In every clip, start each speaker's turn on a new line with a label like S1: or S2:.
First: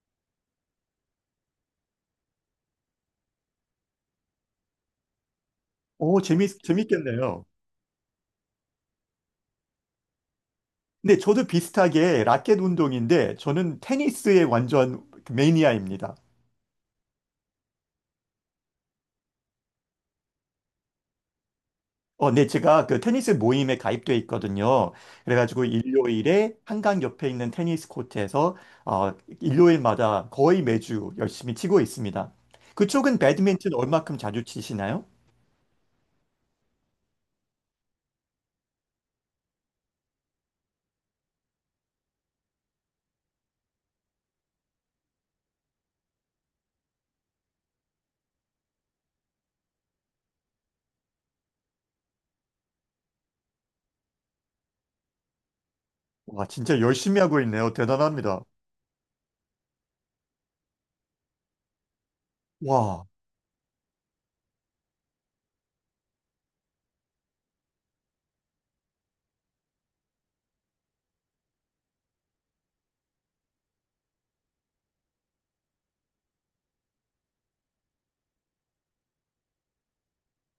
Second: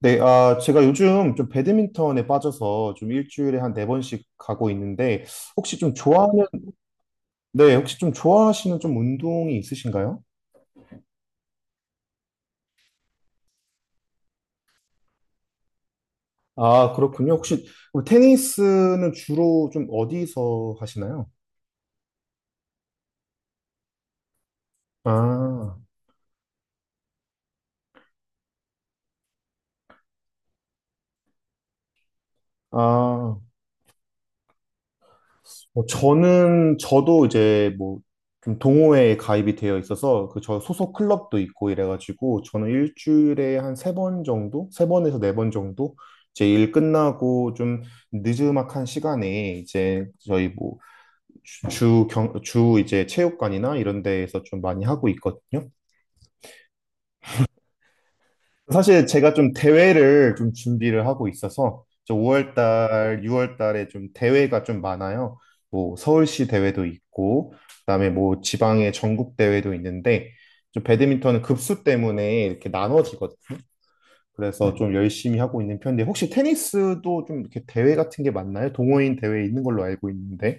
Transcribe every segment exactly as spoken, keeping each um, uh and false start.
S1: 네, 아, 제가 요즘 좀 배드민턴에 빠져서 좀 일주일에 한 네 번씩 가고 있는데, 혹시 좀
S2: 오,
S1: 좋아하는,
S2: 재밌, 재밌겠네요.
S1: 네, 혹시 좀 좋아하시는 좀 운동이 있으신가요?
S2: 근데 저도 비슷하게 라켓 운동인데 저는 테니스의 완전 그 매니아입니다.
S1: 아, 그렇군요. 혹시 그럼 테니스는 주로 좀 어디서 하시나요?
S2: 어, 네, 제가 그 테니스 모임에 가입돼 있거든요. 그래가지고
S1: 아,
S2: 일요일에 한강 옆에 있는 테니스 코트에서 어, 일요일마다 거의 매주 열심히 치고 있습니다. 그쪽은
S1: 아,
S2: 배드민턴 얼마큼 자주 치시나요?
S1: 뭐 저는 저도 이제 뭐 좀 동호회에 가입이 되어 있어서 그 저 소속 클럽도 있고 이래가지고 저는 일주일에 한 세 번 정도, 세 번에서 네 번 정도 제 일 끝나고 좀 느즈막한 시간에 이제 저희 뭐 주 주 경 주 이제 체육관이나 이런 데에서 좀 많이 하고 있거든요.
S2: 와, 진짜 열심히 하고 있네요. 대단합니다.
S1: 사실 제가 좀 대회를 좀 준비를 하고 있어서 저 오월
S2: 와.
S1: 달, 유월 달에 좀 대회가 좀 많아요. 뭐 서울시 대회도 있고 그다음에 뭐 지방의 전국 대회도 있는데 좀 배드민턴은 급수 때문에 이렇게 나눠지거든요. 그래서 네. 좀 열심히 하고 있는 편인데 혹시 테니스도 좀 이렇게 대회 같은 게 많나요? 동호인 대회 있는 걸로 알고 있는데.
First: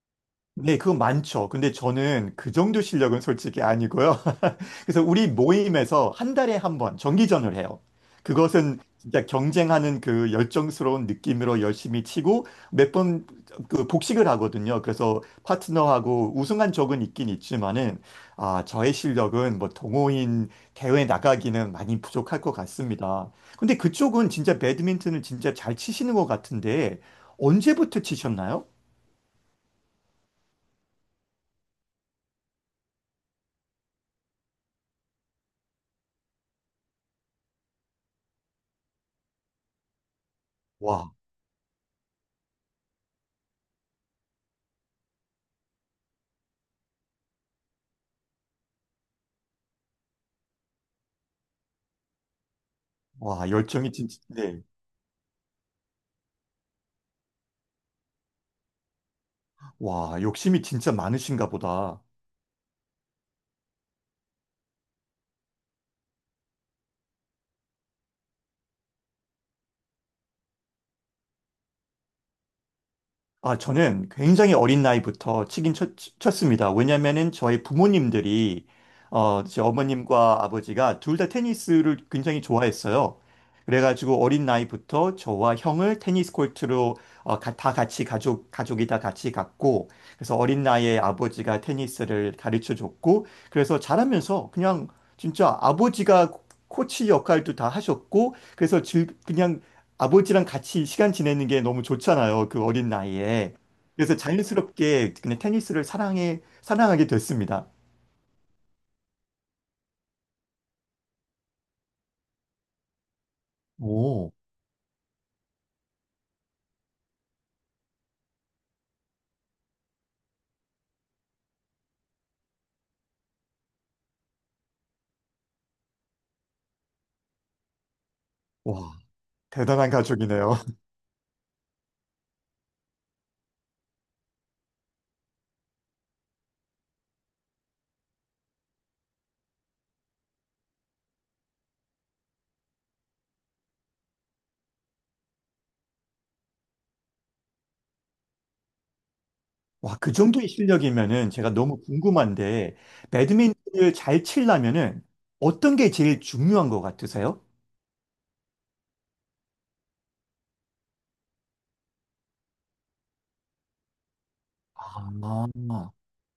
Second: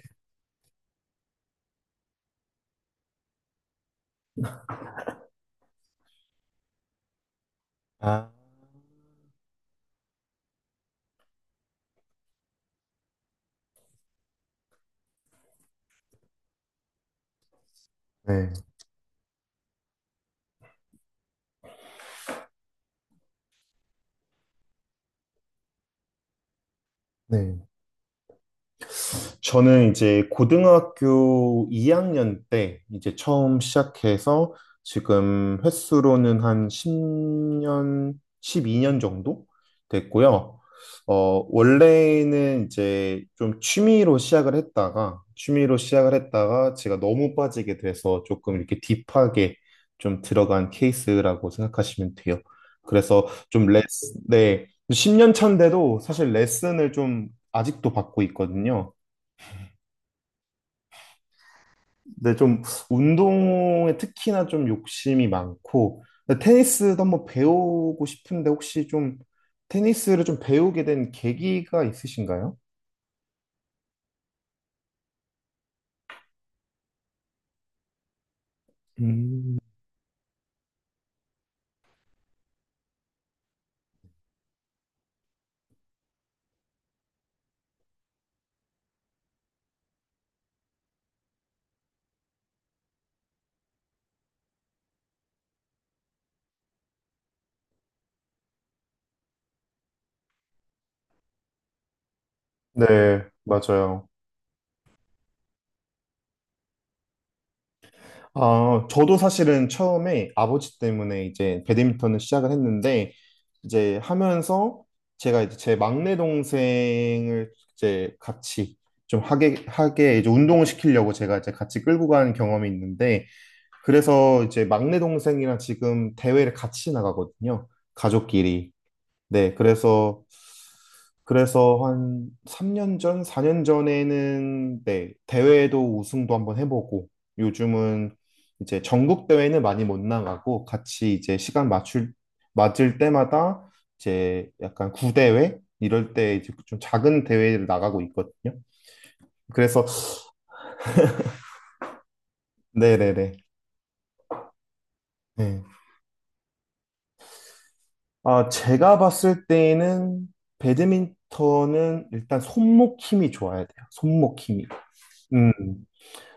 S2: 네, 그건 많죠. 근데 저는 그 정도 실력은 솔직히 아니고요. 그래서 우리 모임에서 한 달에 한 번 정기전을 해요.
S1: 아,
S2: 그것은 진짜 경쟁하는 그 열정스러운 느낌으로 열심히 치고 몇 번 그 복식을 하거든요. 그래서 파트너하고 우승한 적은 있긴 있지만은,
S1: 네.
S2: 아, 저의 실력은 뭐 동호인 대회 나가기는 많이 부족할 것 같습니다. 근데 그쪽은 진짜 배드민턴을 진짜 잘 치시는 것 같은데
S1: 네.
S2: 언제부터 치셨나요?
S1: 저는 이제 고등학교 이 학년 때 이제 처음 시작해서 지금 횟수로는 한 십 년, 십이 년 정도 됐고요. 어, 원래는 이제 좀 취미로 시작을 했다가, 취미로 시작을 했다가 제가 너무 빠지게 돼서 조금 이렇게 딥하게 좀 들어간 케이스라고 생각하시면 돼요. 그래서
S2: 와,
S1: 좀
S2: 열정이 진짜,
S1: 레슨,
S2: 네.
S1: 네. 십 년 차인데도 사실 레슨을 좀 아직도 받고 있거든요.
S2: 와, 욕심이 진짜 많으신가 보다.
S1: 네, 좀 운동에 특히나 좀 욕심이 많고 근데 테니스도 한번 배우고 싶은데 혹시 좀 테니스를 좀 배우게 된 계기가 있으신가요?
S2: 아, 저는 굉장히 어린 나이부터 치긴 쳤, 습니다. 왜냐면은 저희 부모님들이, 어,
S1: 음,
S2: 제 어머님과 아버지가 둘 다 테니스를 굉장히 좋아했어요. 그래가지고 어린 나이부터 저와 형을 테니스 코트로 어, 가- 다 같이 가족, 가족이 다 같이 갔고, 그래서 어린 나이에 아버지가 테니스를 가르쳐 줬고, 그래서 자라면서 그냥 진짜 아버지가 코치 역할도 다 하셨고, 그래서 즐, 그냥 아버지랑 같이 시간 지내는 게 너무 좋잖아요. 그 어린
S1: 네,
S2: 나이에.
S1: 맞아요.
S2: 그래서 자연스럽게 그냥 테니스를 사랑해, 사랑하게 됐습니다.
S1: 아, 저도 사실은 처음에 아버지 때문에 이제 배드민턴을 시작을 했는데, 이제
S2: 오,
S1: 하면서 제가 이제 제 막내 동생을 이제 같이 좀 하게, 하게 이제 운동을 시키려고 제가 이제 같이 끌고 간 경험이 있는데, 그래서 이제 막내 동생이랑 지금 대회를 같이 나가거든요. 가족끼리.
S2: 와,
S1: 네,
S2: 대단한
S1: 그래서,
S2: 가족이네요.
S1: 그래서 한 삼 년 전, 사 년 전에는, 네, 대회도 우승도 한번 해보고, 요즘은 이제 전국 대회는 많이 못 나가고, 같이 이제 시간 맞출, 맞을 때마다 이제 약간 구대회? 이럴 때 이제 좀 작은 대회를 나가고 있거든요. 그래서,
S2: 와, 그 정도의 실력이면은 제가 너무 궁금한데,
S1: 네네네.
S2: 배드민턴을 잘 치려면은
S1: 네.
S2: 어떤 게 제일 중요한 것 같으세요?
S1: 아, 제가 봤을 때는 에 배드민턴은 일단 손목 힘이 좋아야 돼요. 손목 힘이. 음.
S2: 아,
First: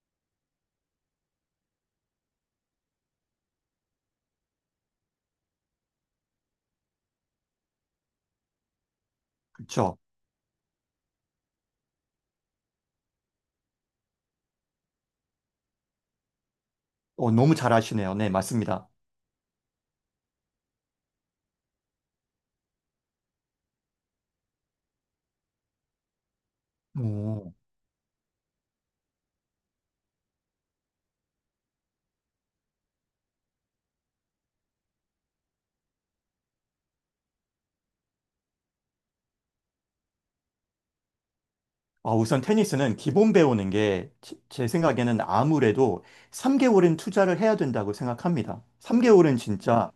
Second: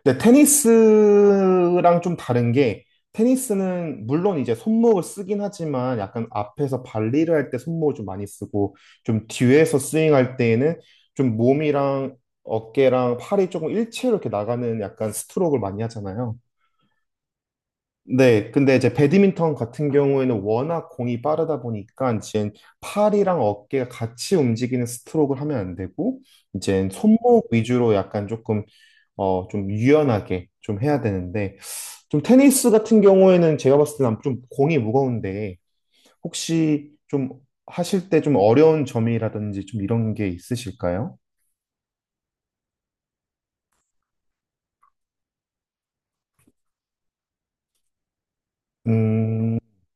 S1: 근데 테니스랑 좀 다른 게 테니스는 물론 이제 손목을 쓰긴 하지만 약간 앞에서 발리를 할 때 손목을 좀 많이 쓰고 좀 뒤에서
S2: 그렇죠.
S1: 스윙할 때에는 좀 몸이랑 어깨랑 팔이 조금 일체로 이렇게 나가는 약간 스트로크를 많이 하잖아요.
S2: 어, 너무 잘하시네요. 네,
S1: 네, 근데
S2: 맞습니다.
S1: 이제 배드민턴 같은 경우에는 워낙 공이 빠르다 보니까 이제 팔이랑 어깨가 같이 움직이는 스트로크를 하면 안 되고 이제 손목
S2: 오.
S1: 위주로 약간 조금 어 좀 유연하게 좀 해야 되는데 좀 테니스 같은 경우에는 제가 봤을 때는 좀 공이 무거운데 혹시 좀 하실 때 좀 어려운 점이라든지 좀 이런 게 있으실까요?
S2: 아, 우선 테니스는 기본 배우는 게 제 생각에는 아무래도 삼 개월은 투자를 해야 된다고 생각합니다. 삼 개월은
S1: 음,
S2: 진짜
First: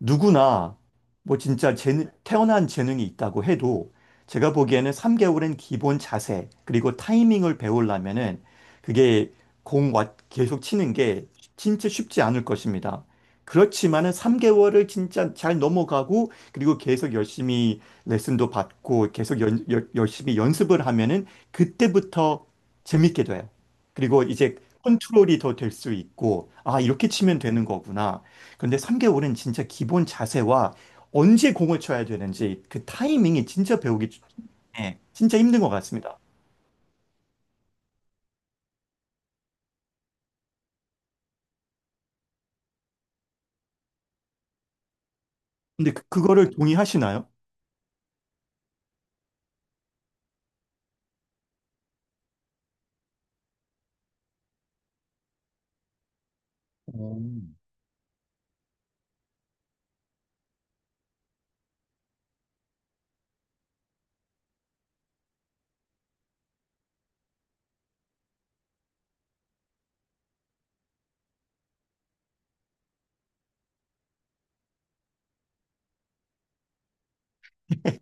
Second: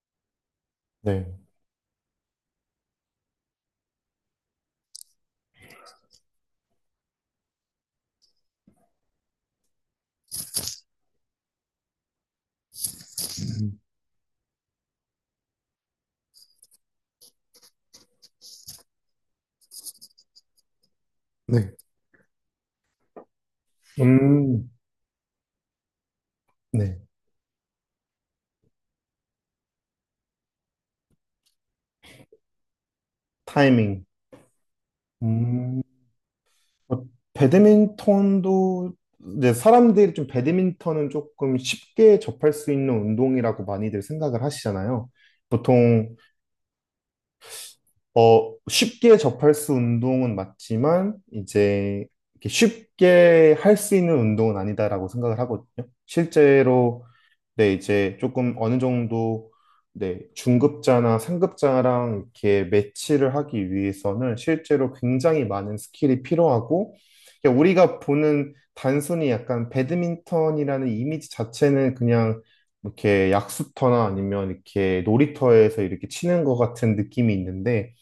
S2: 누구나
S1: 네.
S2: 뭐 진짜 재능, 태어난 재능이 있다고 해도 제가 보기에는 삼 개월은 기본 자세 그리고 타이밍을 배우려면은 그게 공 와- 계속 치는 게 진짜 쉽지 않을 것입니다.
S1: 음,
S2: 그렇지만은 삼 개월을 진짜 잘 넘어가고 그리고 계속 열심히 레슨도 받고 계속 연- 열- 열심히 연습을 하면은
S1: 네.
S2: 그때부터 재밌게 돼요. 그리고 이제
S1: 음,
S2: 컨트롤이 더 될 수 있고, 아,
S1: 네.
S2: 이렇게 치면 되는 거구나. 그런데 삼 개월은 진짜 기본 자세와 언제 공을 쳐야 되는지 그 타이밍이 진짜
S1: 타이밍.
S2: 배우기, 네, 진짜 힘든 것
S1: 음.
S2: 같습니다.
S1: 어, 배드민턴도 이제 사람들이 좀 배드민턴은 조금 쉽게 접할 수 있는 운동이라고 많이들 생각을 하시잖아요.
S2: 근데 그,
S1: 보통
S2: 그거를 동의하시나요?
S1: 어 쉽게 접할 수 운동은 맞지만 이제 이렇게 쉽게 할 수 있는 운동은 아니다라고 생각을 하거든요. 실제로
S2: 음.
S1: 네, 이제 조금 어느 정도 네, 중급자나 상급자랑 이렇게 매치를 하기 위해서는 실제로 굉장히 많은 스킬이 필요하고 그냥 우리가 보는 단순히 약간 배드민턴이라는 이미지 자체는 그냥 이렇게 약수터나 아니면 이렇게 놀이터에서 이렇게 치는 것 같은 느낌이 있는데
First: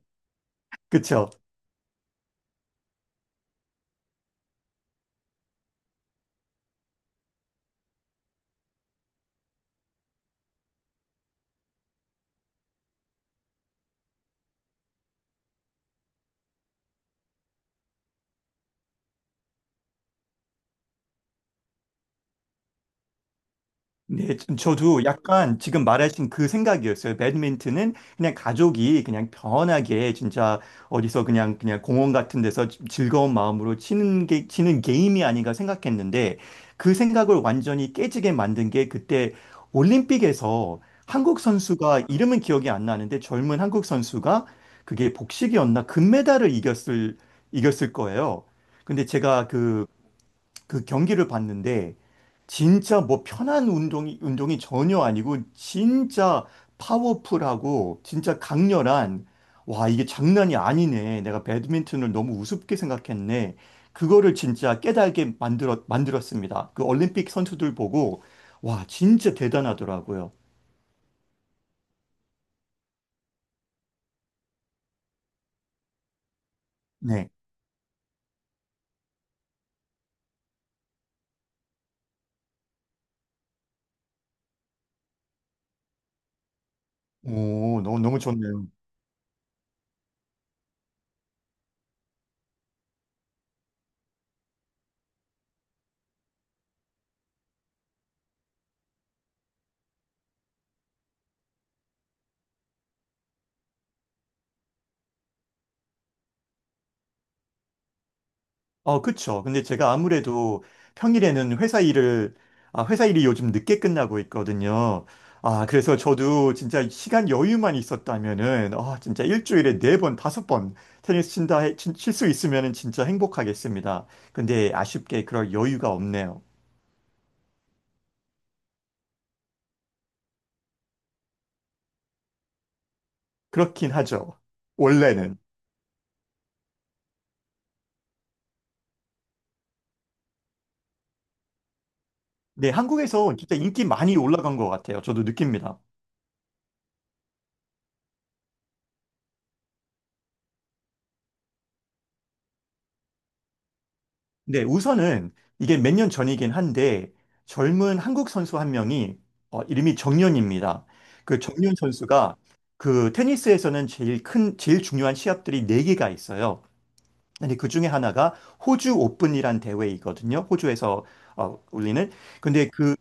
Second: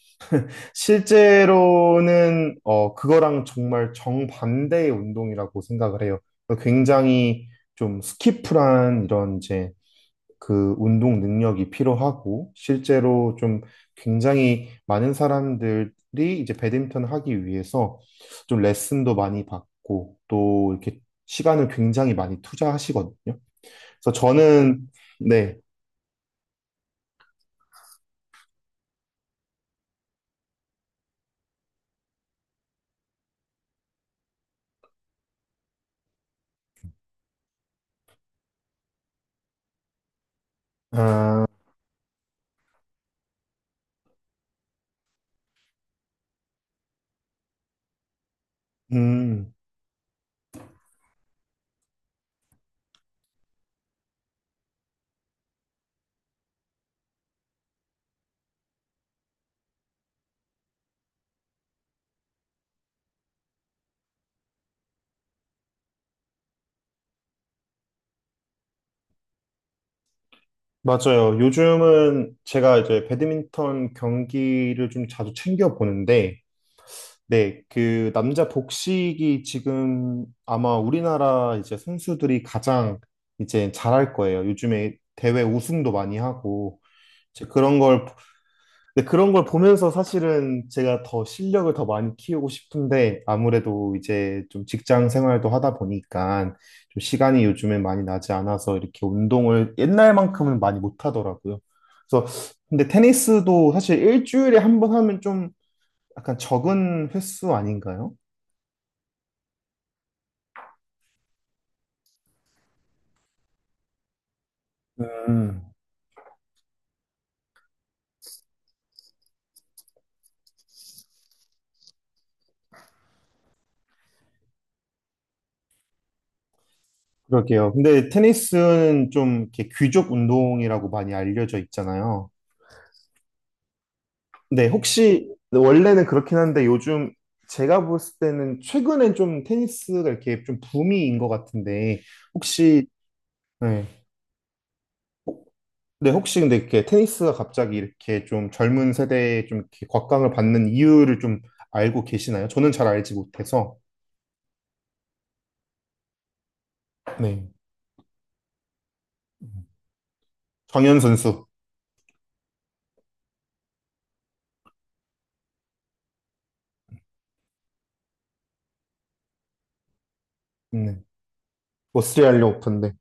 S2: 그쵸?
S1: 실제로는 어, 그거랑 정말 정반대의 운동이라고 생각을 해요. 굉장히 좀 스키프란 이런 이제 그 운동 능력이 필요하고 실제로 좀 굉장히 많은 사람들이 이제 배드민턴 하기 위해서 좀 레슨도 많이 받고 또 이렇게 시간을 굉장히 많이 투자하시거든요. 그래서
S2: 네, 저-
S1: 저는
S2: 저도
S1: 네,
S2: 약간 지금 말하신 그 생각이었어요. 배드민턴은 그냥 가족이 그냥 편하게 진짜 어디서 그냥 그냥 공원 같은 데서 지- 즐거운 마음으로 치는 게 치는 게임이 아닌가 생각했는데 그 생각을 완전히 깨지게 만든 게 그때 올림픽에서 한국
S1: 아,
S2: 선수가 이름은 기억이 안 나는데 젊은 한국 선수가 그게 복식이었나 금메달을 이겼을 이겼을 거예요. 근데 제가
S1: 음,
S2: 그 그 경기를 봤는데 진짜 뭐 편한 운동이 운동이 전혀 아니고 진짜 파워풀하고 진짜 강렬한, 와, 이게 장난이 아니네. 내가 배드민턴을 너무 우습게 생각했네. 그거를 진짜 깨달게 만들었 만들었습니다. 그 올림픽 선수들 보고, 와, 진짜 대단하더라고요.
S1: 맞아요. 요즘은 제가 이제 배드민턴 경기를 좀 자주 챙겨 보는데
S2: 네.
S1: 네, 그 남자 복식이 지금 아마 우리나라 이제 선수들이 가장 이제 잘할 거예요. 요즘에 대회 우승도 많이 하고 이제 그런
S2: 오, 너무
S1: 걸
S2: 너무 좋네요.
S1: 근데 그런 걸 보면서 사실은 제가 더 실력을 더 많이 키우고 싶은데 아무래도 이제 좀 직장 생활도 하다 보니까 좀 시간이 요즘에 많이 나지 않아서 이렇게 운동을 옛날만큼은 많이 못 하더라고요. 그래서 근데 테니스도 사실 일주일에 한 번 하면 좀 약간 적은 횟수 아닌가요?
S2: 어, 그쵸. 근데 제가 아무래도 평일에는 회사 일을, 아, 회사 일이 요즘 늦게 끝나고 있거든요.
S1: 음,
S2: 아, 그래서 저도 진짜 시간 여유만 있었다면은, 아, 진짜 일주일에 네 번, 다섯 번 테니스 친다, 칠 수 있으면은 진짜 행복하겠습니다. 근데 아쉽게 그럴 여유가 없네요.
S1: 그럴게요. 근데 테니스는 좀 이렇게 귀족 운동이라고 많이 알려져 있잖아요.
S2: 그렇긴 하죠.
S1: 근데 혹시
S2: 원래는.
S1: 원래는 그렇긴 한데 요즘 제가 볼 때는 최근엔 좀 테니스가 이렇게 좀 붐인 것 같은데
S2: 네,
S1: 혹시
S2: 한국에서 진짜 인기
S1: 네,
S2: 많이 올라간 것 같아요. 저도
S1: 혹-
S2: 느낍니다.
S1: 네, 혹시 근데 이렇게 테니스가 갑자기 이렇게 좀 젊은 세대에 좀 이렇게 곽강을 받는 이유를 좀 알고 계시나요? 저는 잘 알지 못해서
S2: 네, 우선은 이게 몇 년 전이긴 한데
S1: 네,
S2: 젊은 한국 선수 한 명이, 어, 이름이 정연입니다.
S1: 정현
S2: 그
S1: 선수,
S2: 정연 선수가 그 테니스에서는 제일 큰, 제일 중요한 시합들이 네개가 있어요. 근데 그 중에 하나가 호주 오픈이란 대회이거든요.
S1: 네,
S2: 호주에서 어, 올리는.
S1: 오스트리아
S2: 근데
S1: 오픈데
S2: 그,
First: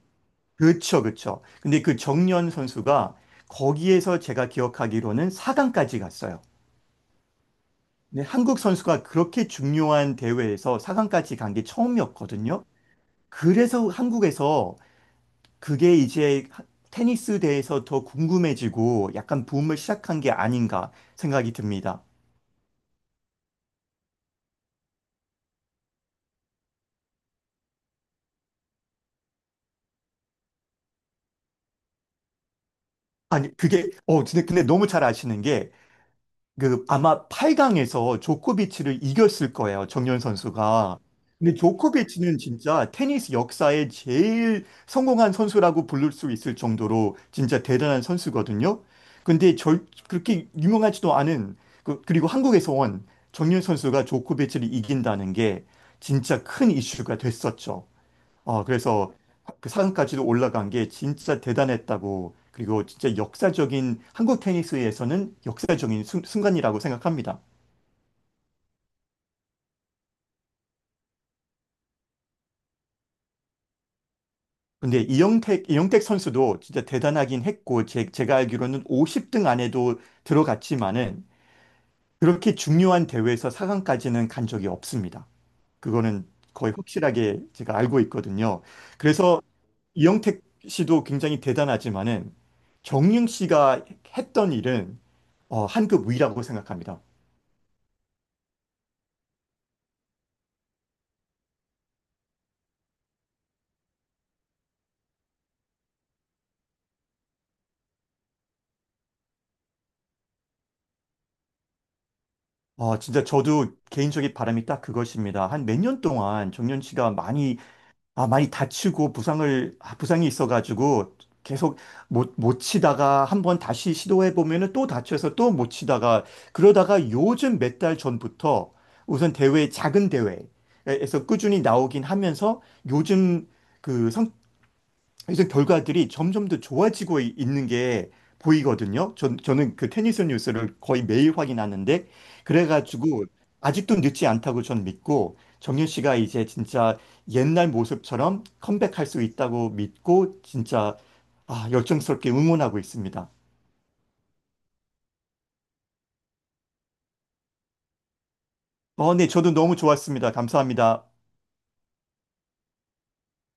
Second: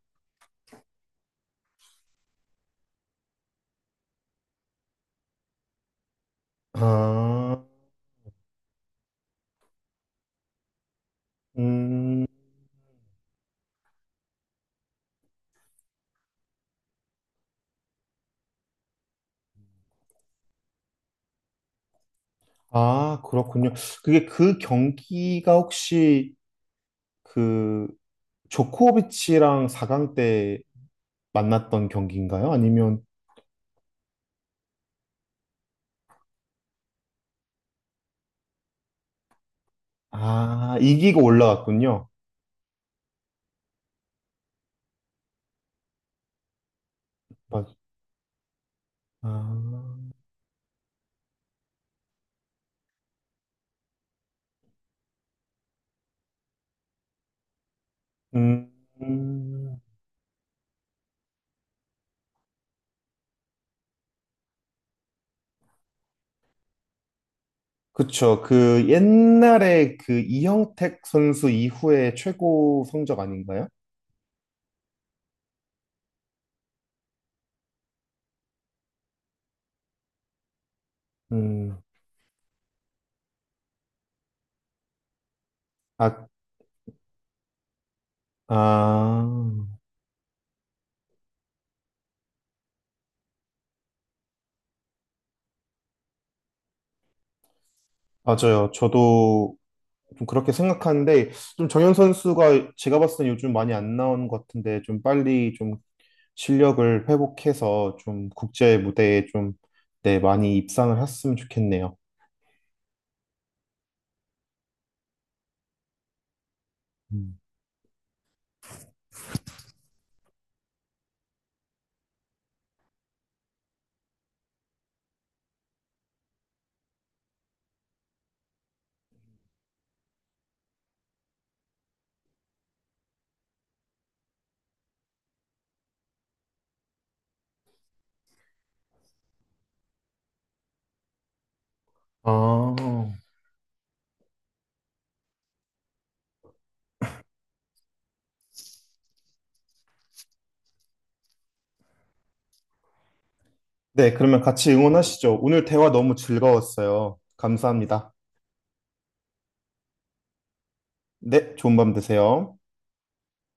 S2: 그쵸, 그쵸. 근데 그 정연 선수가 거기에서 제가 기억하기로는 사 강까지 갔어요.
S1: 아,
S2: 네, 한국 선수가 그렇게 중요한 대회에서 사 강까지 간 게
S1: 음.
S2: 처음이었거든요. 그래서 한국에서 그게 이제 테니스 대해서 더 궁금해지고 약간 붐을 시작한 게 아닌가 생각이 듭니다.
S1: 아, 그렇군요. 그게 그 경기가 혹시 그 조코비치랑 사 강 때 만났던 경기인가요? 아니면
S2: 아니, 그게, 어, 근데, 근데 너무 잘 아시는 게 그 아마 팔 강에서 조코비치를 이겼을 거예요. 정연
S1: 아,
S2: 선수가.
S1: 이기고
S2: 근데
S1: 올라갔군요.
S2: 조코비치는 진짜 테니스 역사에 제일 성공한 선수라고 부를 수 있을 정도로 진짜
S1: 맞-
S2: 대단한 선수거든요. 근데 절
S1: 아,
S2: 그렇게 유명하지도 않은 그, 그리고 한국에서 온 정연 선수가 조코비치를 이긴다는 게 진짜 큰 이슈가 됐었죠. 어,
S1: 음,
S2: 그래서 그
S1: 음.
S2: 강까지도 올라간 게 진짜 대단했다고, 그리고 진짜 역사적인, 한국 테니스에서는 역사적인 순, 순간이라고 생각합니다.
S1: 그쵸. 그 옛날에 그 이형택 선수 이후에 최고 성적 아닌가요?
S2: 근데 이영택, 이영택 선수도 진짜 대단하긴 했고, 제, 제가 알기로는 오십 등 안에도 들어갔지만은,
S1: 음,
S2: 그렇게 중요한 대회에서 사 강까지는 간 적이 없습니다.
S1: 아,
S2: 그거는 거의 확실하게 제가 알고 있거든요.
S1: 아,
S2: 그래서 이영택 씨도 굉장히 대단하지만은 정윤 씨가 했던 일은, 어, 한 급 위라고 생각합니다.
S1: 맞아요. 저도 좀 그렇게 생각하는데 좀 정현 선수가 제가 봤을 때 요즘 많이 안 나온 것 같은데 좀 빨리 좀 실력을 회복해서 좀 국제 무대에 좀 네, 많이 입상을 했으면 좋겠네요.
S2: 어, 진짜 저도 개인적인 바람이 딱 그것입니다. 한 몇 년 동안 정윤 씨가
S1: 음.
S2: 많이, 아, 많이 다치고 부상을, 아, 부상이 있어가지고 계속 못, 못 치다가 한번 다시 시도해보면은 또 다쳐서 또 못 치다가, 그러다가 요즘 몇 달 전부터 우선 대회, 작은 대회에서 꾸준히 나오긴 하면서 요즘 그 성, 이래 결과들이 점점 더 좋아지고 이- 있는 게 보이거든요. 전, 저는 그 테니스 뉴스를 거의 매일 확인하는데,
S1: 아,
S2: 그래가지고 아직도 늦지 않다고 전 믿고, 정윤 씨가 이제 진짜 옛날 모습처럼 컴백할 수 있다고 믿고, 진짜, 아, 열정스럽게 응원하고 있습니다.
S1: 네, 그러면 같이 응원하시죠. 오늘 대화 너무 즐거웠어요. 감사합니다.
S2: 어, 네, 저도 너무 좋았습니다. 감사합니다.
S1: 네, 좋은 밤 되세요.